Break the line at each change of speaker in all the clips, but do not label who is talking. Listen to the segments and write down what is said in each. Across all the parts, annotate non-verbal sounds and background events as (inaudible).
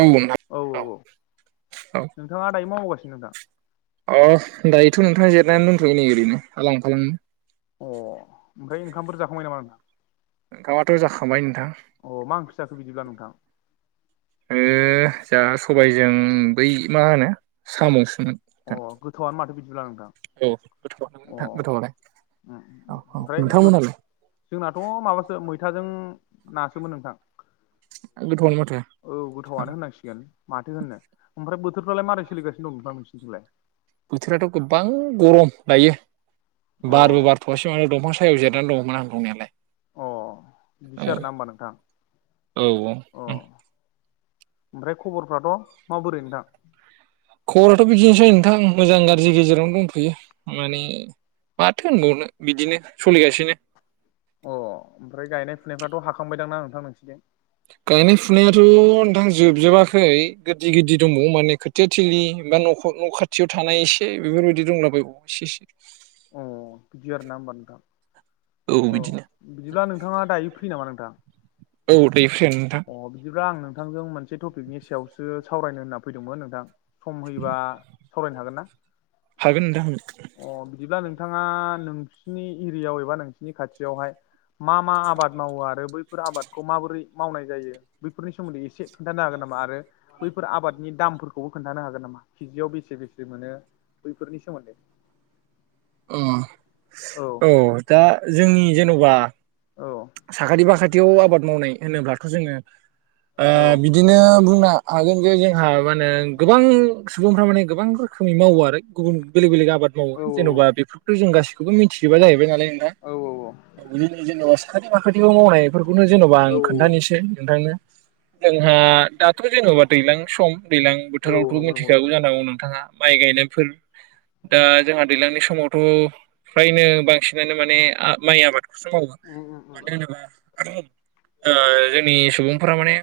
आंबो नोंथां।
औ औ औ
औ
नोंथांङा दायो मावबावगासिनो नोंथां
अ दायोथ' नोंथां जिरनानै दंथ'यो नै ओरैनो आलां फालां।
अ ओमफ्राय ओंखामफोर जाखांबाय नामा नोंथां?
ओंखामाथ' जाखांबाय नोंथां।
अ मा ओंख्रि जाखो बिदिब्ला नोंथां
ओ जोहा सबायजों बै मा होनो साम'सो
अ
नोंथां
गोथावआनो माथो बिदिब्ला नोंथां
औ गोथावानो
अ
नोंथां गोथावालाय
उम
औ
उम
औ
ओमफ्राय
नोंथांमोनालाय?
जोंनाथ' माबासो मैथाजों नासोमोन नोंथां।
गोथावानो माथो।
औ गोथावआनो होनांसिगोन माथो होननो ओमफ्राय बोथोरफ्रालाय मारै सोलिगासिनो दं नोंथां नोंसिनिथिंलाय?
बोथोराथ' गोबां गरम दायो
अ
बारबो बारथ'वासै माथो दंफां सायायाव जिरायनानै दंङमोन आं दंनायालाय।
अ
औ
बिदिसो आरोना होमबा नोंथां।
औ औ
अ ओमफ्राय खबरफ्राथ' माबोरै नोंथां?
खबराथ' बिदिनोसै नोंथां मोजां गारजि गेजेरावनो दंथ'यो। माने माथो होनबावनो बिदिनो सलिगासिनो
अ ओमफ्राय गायनाय फुनायफ्राथ' हाखांबाय दां ना नोंथां नोंसिनिथिं?
गायनाय फुनायाथ' नोंथां जोबजोबाखै गोदि गिदि दंबावो माने खोथिया थोलि बा न'ख न' खाथियाव थानाय एसे बेफोरबायदि दंला बायो एसे एसे
ओ बिदि आरोना होमबा नोंथां।
औ बिदिनो।
बिदिब्ला नोंथाङा दायो फ्रि नामा नोंथां?
औ दे फ्रियानो नोंथां।
अ बिदिब्ला आं नोंथांजों मोनसे टपिकनि सायावसो सावरायनो होनना फैदोंमोन नोंथां। सम होयोबा सावरायनो हागोन ना?
हागोन नोंथां हागोन
अ बिदिब्ला नोंथाङा नोंसिनि एरियाव एबा नोंसिनि खाथियावहाय मा मा आबाद मावो आरो बैफोर आबादखौ माबोरै मावनाय जायो? बैफोरनि सोमोन्दै एसे खोन्थानो हागोन नामा आरो बैफोर आबादनि दामफोर खौबो खोन्थानो हागोन नामा केजियाव बेसे बेसे मोनो बैफोरनि सोमोन्दै?
अ औ दा जोंनि जेन'बा
औ
साखाथि बाखाथियाव आबाद मावनाय होनोब्लाथ' जोङो ओ
औ
बि दिनो बुंनो हा-हागोन जे जोंहा मा होनो गोबां सुबुंफ्रा माने गोबां रो रोखोमै मावो आरो गुबुन बेलेग बेलेग आबाद मावो
औ
जेन'बा बेफोरखौथ' जों गासिखौबो मिनथिजोबा जाहैबाय नालाय नोंथां
औ औ औ
बिदिनो जेनेबा साखाथि फाखाथिबो मावनायफोरखौनो जेन'बा आं
औ
खोन्थानिसै नोंथांनो जोंहा दाथ' जेन'बा दैलां सम दैलां
औ
बोथोरावथ'
नंगौ नंगौ
मिथिखागौ
नोंथां
जानांगौ नोंथांङा। माइ गायनायफोर दा जोंहा दैलांनि समावथ' फ्रायनो बांसि नानो माने आ माइ आबादखौसो मावो
उम उम उम
मानो होनोबा ओ जोंनि सुबुंफोरा माने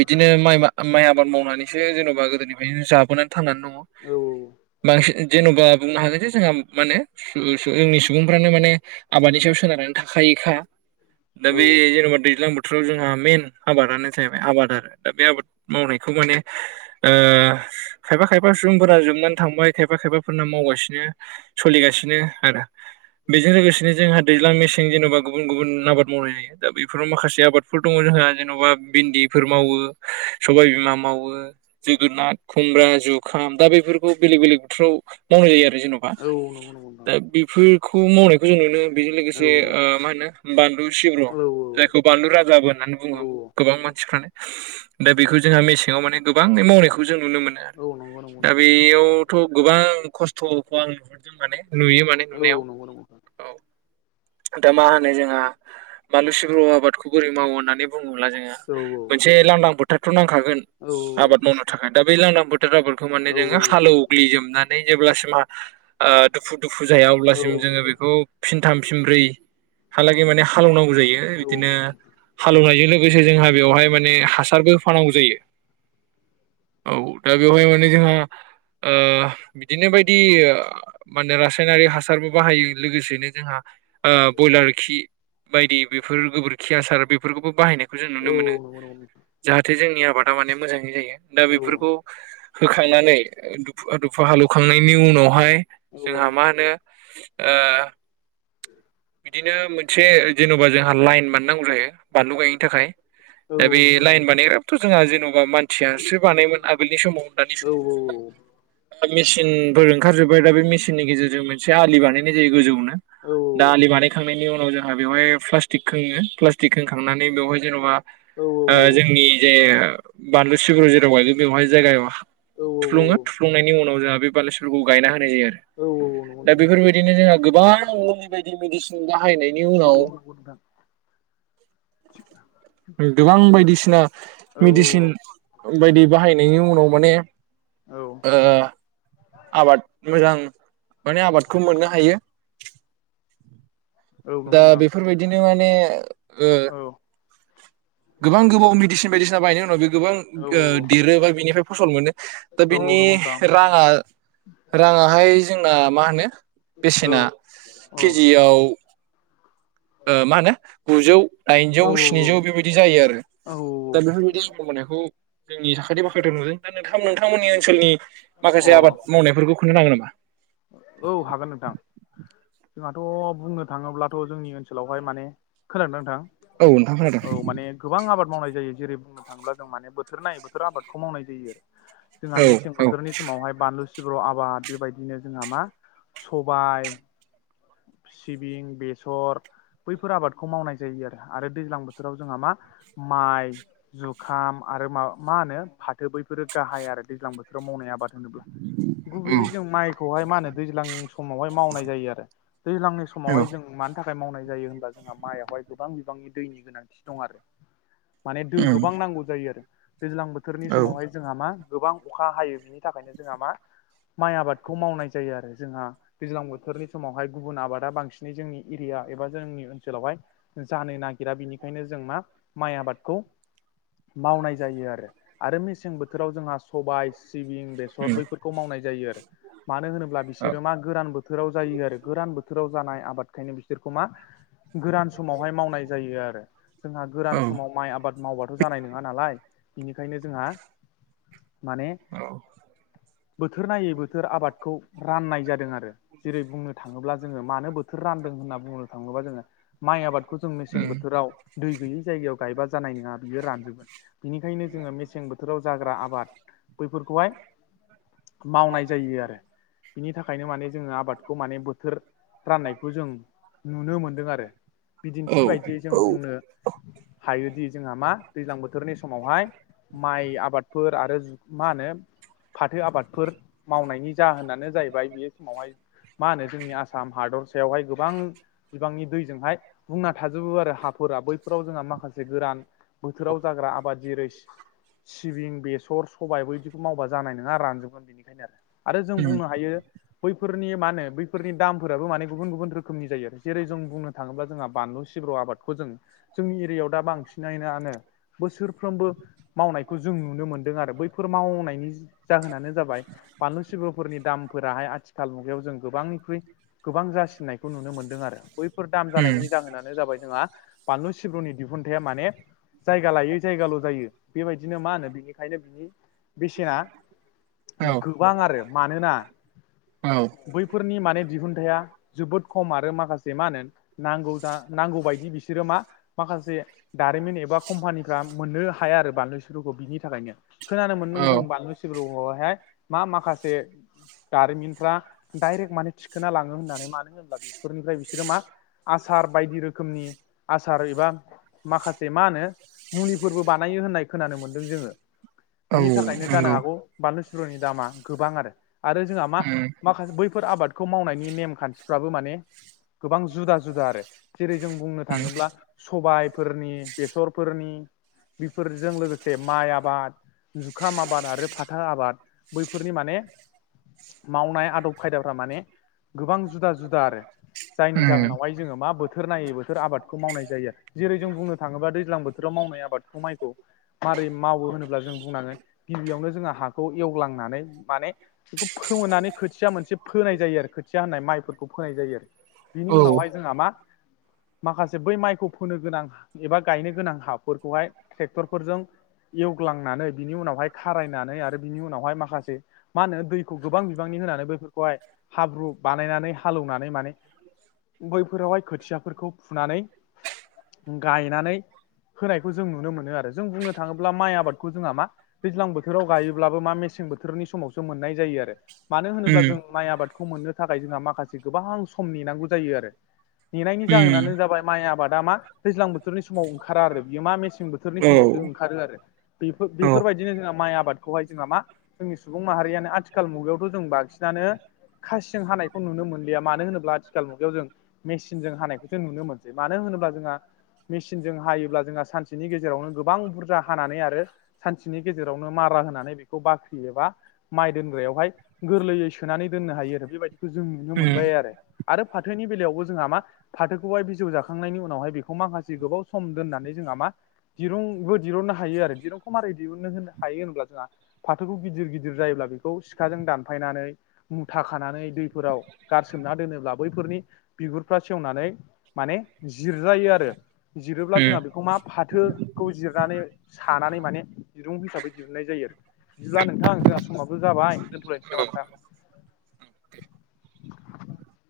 बिदिनो माइ मा माइ आबाद मावनानैसो जेन'बा गोदोनिफ्रायनो जाबोनानै थांनानै दङ।
औ।
बांसिन जेन'बा बुंनो हागोन जे जोंहा माने जो जोंनि सुबुंफ्रानो माने आबादनि सायाव सोनारनानै थाखायोखा दा
औ
बे जेन'बा दैज्लां बो थोराव जोंहा मेइन आबादानो जाहैबाय आबाद आरो दा बे आबाद मावनायखौ माने ओ खायफा खायफा सुबुंफोरना जोबनानै थांबाय खायफा खायफाफोरना मावगासिनो सलिगासिनो आरो। बेजों लोगोसेनो जोंहा दैज्लां मेसें जेन'बा गुबुन गुबुन आबाद मावनायनि दा बेफोराव माखासे आबादफोर दङ' जोंहा जेन'बा भिन्दिफोर मावो, सबाय बिमा मावो जोगोनार, खुमब्रा, जुखाम। दा बेफोरखौ बेलेग बेलेग बोथराव मावनाय जायो आरो जेन'बा।
औ नंगौ नंगौ नोंथां
दा बेफोरखौ मावनायखौ जों नुनो। बेजों
औ
लोगोसे ओ मा बानलु सिब्र'
औ औ
जायखौ बानलु राजाबो होननानै
औ
बुङो, गोबां मानसिफ्रानो दा बेखौ जोंहा मेसेङाव माने गोबाङै मावनायखौ जों नुनो मोनो।
औ नंगौ नंगौ
दा
नोंथां
बेयाव थ' गोबां खस्थ'खौ आं नुहरदों माने नुयो। माने
औ
नुनायाव
नंगौ नंगौ नोंथां
औ दा मा नै जोंहा मानु सिब्रु आबादखौ बोरै मावो होननानै बुङोब्ला जोंहा
औ
मोनसे लांदां फो थारथ' नांखागोन
औ
आबाद मावनो थाखाय। दा बै लांदां फोथार आबादखौ माने जोङो हालेव ग्लि जोबनानै जेब्लासिमहा ओ दुफु दुफु जाया
औ
अब्लासिम जोङो बेखौ फिनथाम फिनब्रै हालागै माने हालेवनांगौ जायो
औ
इदिनो
नंगौ नंगौ
हालेवनायो लोगोसे जोंहा बेवहाय माने हासारबो होफानांगौ जायो। औ दा बेवहाय माने जोंहा ओ बिदिनो बायदि माने रासायनारि हासारबो बाहायो लोगोसेनो जोंहा ओ ब्रयलार खि बायदि बेफोर गोबोरखि आसार बेफोरखौबो बाहायनाय खौ जों
औ
नुनो मोनो
नंगौ नंगौ नोंथां
जाहाथे जोंनि आबादा माने मोजाङै जायो। दा
औ
बेफोरखौ होखांनानै दुफु दुफु हालेवखांनायनि उनावहाय
औ
जोंहा मा होनो ओ बिदिनो मोनसे जेन'बा जोंहा लाइन बानायनांगौ जायो बानलु गायनो थाखाय। दा
औ
बे
नंगौ नोंथां औ नंगौ नोंथां औ नंगौ नोंथां औ नंगौ नोंथां औ नंगौ नोंथां औ
लाइन
औ
बानायनायाबोथ' जोंहा जेन'बा मान थियासो बानायोममोन आगोलनि समाव। दानि समाव दा मेसिनफोर ओंखारजोब्बाय, दा बे मेसिननि गेजेरजों मोनसे आलि बानायनाय जायो गोजौनो। दा आलि बानायखांनायनि उनाव जोंहा बेवहाय प्लास्टिक खोङो। प्लास्टिक खोंखांनानै बेवहाय जेन'बा ओ जोंनि जे बानलु सिब्र' जेराव गायगोन बेवहाय जायगायाव थुफ्लङो। थुफ्लुंनायनि उनाव जोंहा बे बानलु सिब्र'रखौ गायना होनाय जायो आरो।
औ औ औ।
दा बेफोरबायदिनो जोंहा गोबां मु लि मेडिसिन बाहायनायनि उनाव
(unintelligible) (inaudible)
गोबां बायदिसिना मेडिसिन बायदि बाहायनायनि उनाव माने ओ आबाद मोजां माने आबादखौ मोननो हायो। दा बेफोरबायदिनो माने ओ गोबां गोबाव मेडिसिन बायदिसिना बायनायनि उनाव बे गोबां ओ देरो बा बेनिफ्राय फसल मोनो। दा बिनि राङा राङाहाय जोंना मा होनो बेसेना केजियाव ओ मा होनो गुजौ, दाइनजौ, स्निजौ बेबायदि जायो आरो।
औ औ
दा
औ
बेफोरबादि इन्काम होनायखौ जोंनि साखाथि बाखाथि नुदों। दा नोंथां नोंथांमोननि ओनसोलनि
अ
माखासे आबाद मावनायफोरखौ खोन्थानो हागोन नामा?
औ हागोन नोंथां। जोंहाथ' बुंनो थाङोब्लाथ' जोंनि ओनसोलावहाय माने खोनादोंना नोंथां?
औ नोंथां खोनादों
औ माने। गोबां आबाद मावनाय जायो। जेरै बुंनो थाङोब्ला जों माने बोथोर नायै बोथोर आबादखौ मावनाय जायो आरो। जोंहा
औ
मेसें
औ
बोथोरनि समावहाय बानलु सिब्रु आबाद बेबायदिनो जोंहा मा सबाय, सिबिं, बेसर बैफोर आबादखौ मावनाय जायो आरो आरो दैज्लां बोथोराव जोंहा मा माइ जुखाम आरो मा मा होनो फाथो बैफोरो गाहाय आरो दैज्लां बोथोराव मावनाय आबाद होनोब्ला।
उम
गुबैयै जों माइ मा होनो दैज्लां समावहाय मावनाय जायो आरो दैज्लांनि
औ
समावहाय जोङो मानो थाखाय मावनाय जायो होनबा जोंहा माइआवहाय गोबां बिबांनि दैनि गोनांथि दं आरो। माने दै गोबां नांगौ जायो आरो दैज्लां बोथोरनि
उम
समावहाय। जोंहा मा गोबां अखा हायो बिनि थाखायनो जोंहा मा माइ आबादखौ मावनाय जायो आरो जोंहा। दैज्लां बोथोरनि समावहाय गुबुन आबादा बांसिनै जोंनि एरिया एबा जोंनि ओनसोलावहाय जानो नागिरा बिनिखायनो जों मा माइ आबादखौ मावनाय जायो आरो आरो मेसें बोथोराव जोंहा सबाय सिबिं बेसर बैफोरखौ मावनाय जायो आरो मानो होनोब्ला बिसोरो मा गोरान ब बोथोराव जायो आरो गोरान बोथोराव जानाय आबादखायनो बिसोरखौ मा गोरान मावहाय मावनाय जायो आरो जोंहा
औ
गोरान समाव माइ आबाद मावबा जानाय नङा नालाय बेनिखायनो जोंहा माने
औ
बोथोर नायै बोथोर आबादखौ राननाय जादों आरो जेरै बुंनो थाङोब्ला जोङो मानो बोथोर रानदों होन्ना बुंनो थाङोबा जोङो माइ आबादखौ जों मेसें बोथोराव दै गैयि जायगायाव गायबा जानाय नङा बियो रानजोबगोन। बिनिखायनो जोङो मेसें बोथोराव जाग्रा आबाद बैफोरखौहाय मावनाय जायो आरो। बिनि थाखायनो माने जोङो आबादखौ माने बोथोर राननायखौ जों नुनो मोनदों आरो। बिदिन्थि बायदियै जों बुंनो हायोदि जोंहा मा दैज्लां बोथोरनि समावहाय माइ आबादफोर आरो मा होनो फाथो आबादफोर मावनायनि जाहोनानो जाहैबाय बे समावहाय मा होनो जोंनि आसाम हादर सायावहाय गोबां बिबांनि दैजोंहाय बुंना थाजोबो आरो हाफोरा बैफोराव जोंहा माखासे गोरान बोथोराव जाग्रा आबाद जिरैस सिबिं, बेसर, सबायबो बिदिखौ मावबा जानाय नङा रानजोबगोन बेनिखायनो आरो। आरो जों
उम
बुंनो हायो बैफोरनि मा होन बैफोरनि दामफोराबो माने गुबुन गुबुन रोखोमनि जायो। जेरै जों बुंनो थाङोब्ला जोंहा बानलु सिब्र' आबाद जों जोंनि एरियायाव दा बांसिननानो बोसोरफ्रोमबो मावनायखौ जों नुनो मोनदों आरो बैफोर मावनायनि जाहोनानो जाबाय बानलु सिब्रफोरनि दामफोराहाय आथिखाल मुगायाव जों गोबांनिख्रुइ गोबां जासिननायखौ नुनो मोन्दों आरो। बैफोर दाम
उम
जानायनि जाहोनानो जाबाय जोंहा बानलु सिब्रुनि दिहुनथाया माने जायगा लायै जायगाल' जायो। बेबायदिनो मा होनो बिनिखायनो बिनि बेसेना
औ
गोबां आरो मानोना
औ
बैफोरनि माने दिहुनथाइया जोबोद खम आरो माखासे मा होनो नांगौ जा नांगौ बायदि बिसोरो मा माखासे दारिमिन एबा कम्पानिफ्रा मोननो हाया आरो बानलु सिब्रखौ बिनि थाखायनो खोनानो मोनदों जों
औ
बानलु सि (unintelligible) मा माखासे दारिमिनफ्रा डाइरेक्ट माने थिखोना लाङो होननानै मानो होनब्ला बेफोरनिफ्राय बिसोरो मा आसार बायदि रोखोमनि आसार एबा माखासे मा होनो मुलिफोरबो बानायो होननाय खोनानो मोनदों जोङो।
औ
बिनि थाखायनो जानो
नंगौ
हागौ बानलु सिब्रनि दामा गोबां आरो आरो जोंहा मा
उम
माखासे बैफोर आबादखौ मावनायनि नेम खान्थिफ्राबो माने गोबां जुदा जुदा आरो। जेरै जों बुंनो
उम
थाङोब्ला सबायफोरनि बेसरफोरनि बेफोरजों लोगोसे माइ आबाद जुखाम आबाद आरो फाथा आबाद बैफोरनि माने मावनाय आदब खायदाफ्रा माने गोबां जुदा जुदा आरो। जायनि
उम
जाहोनावहाय जोङो मा बोथोर नायै बोथोर आबादखौ मावनाय जायो जेरै जों बुंनो थाङोबा दैज्लां बोथोराव मावनाय आबादखौ माइखौ मारै मावो होनोब्ला जों बुंनाङो गिबियावनो जोंहा हाखौ एवलां नानै माने बेखौ फोमोननानै खोथिया मोनसे फोनाय जायो आरो खोथिया होननाय माइफोरखौ फोनाय जायो आरो बिनि
औ
उनावहाय जोंहा मा माखासे बै माइखौ फोनो गोनां एबा गायनो गोनां हाफोरखौहाय ट्रेक्टरफोरजों एवग्लांनानै बिनि उनावहाय खारायनानै आरो बिनि उनावहाय मा खासे मा होनो दैखौ गोबां बिबांनि होनानै बैफोरखौहाय हाब्रु बानायनानै हालेवनानै माने बैफोरावहाय खोथियाफोरखौ फुनानै गायनानै होनायखौ जों नुनो मोनो आरो जों बुंनो थाङोब्ला माइ आबादखौ जोंहा मा दैज्लां बोथोराव गायोब्लाबो मा मेसें बोथोरनि समावसो मोननाय जायो आरो। मानो होनोब्ला
उम
जों माइ आबादखौ मोननो थाखाय जोंहा माखासे गोबां सम नेनांगौ जायो आरो नेनायनि
उम
जाहोनानो जाबाय माइ आबादा मा दैजां बोथोरनि समाव ओंखारा आरो बियो मा मेसें बो बेफोरोरनि
औ
समावसो ओंखारो आरो बेफोर
औ
बेफोरबायदिनो जोंहा माइ आबादखौहाय जोंहा मा जोंनि सुबुं माहारियानो आथिखाल मुगायावथ' जों बांसिनानो खासिजों हानायखौ नुनो मोनलिया मानो होनोब्ला आथिखाल मुगायाव जों मेचिनजों हानायखौ जों नुनो मोनसै मानो होनोब्ला जोंहा मेसिनजों हायोब्ला जोंहा सानसेनि गेजेरावनो गोबां बुरजा हानानै आरो सानसेनि गेजेरावनो मारा होनानै बेखौ बाख्रि एबा माइ दोनग्रायावहाय गोरलैयै सोनानै दोननो हायो आरो बेबायदि जों नुनो
उम
मोनबाय आरो आरो फाथोनि बेलायावबो जोंहा मा फाथोखौहाय बिजौ जाखांनायनि उनावहाय बेखौ माखासे गोबाव सम दोननानै जोंहा मा? दिरुंबो दहुननो हायो आरो दिरुंखौ मारै दिहुननो होनो हायो होनब्ला जोंहा फाथोखौ गिदिर गिदिर जायोब्ला बेखौ सिखाजों दानफायनानै मुथा खानानै दैफोराव गारसोमना दोनोब्ला बैफोरनि बिगुरफ्रा सेवनानै माने जिरजायो आरो जिरोब्ला
उम
जोंहा बे मा फाथोखौ जिरनानै सानानै माने दिरुं हिसाबै दिहुननाय जायो आरो बिदिब्ला नोंथां जोंहा समावाब जाबाय दोनथ'लनोसै नामा
औ
नोंथां?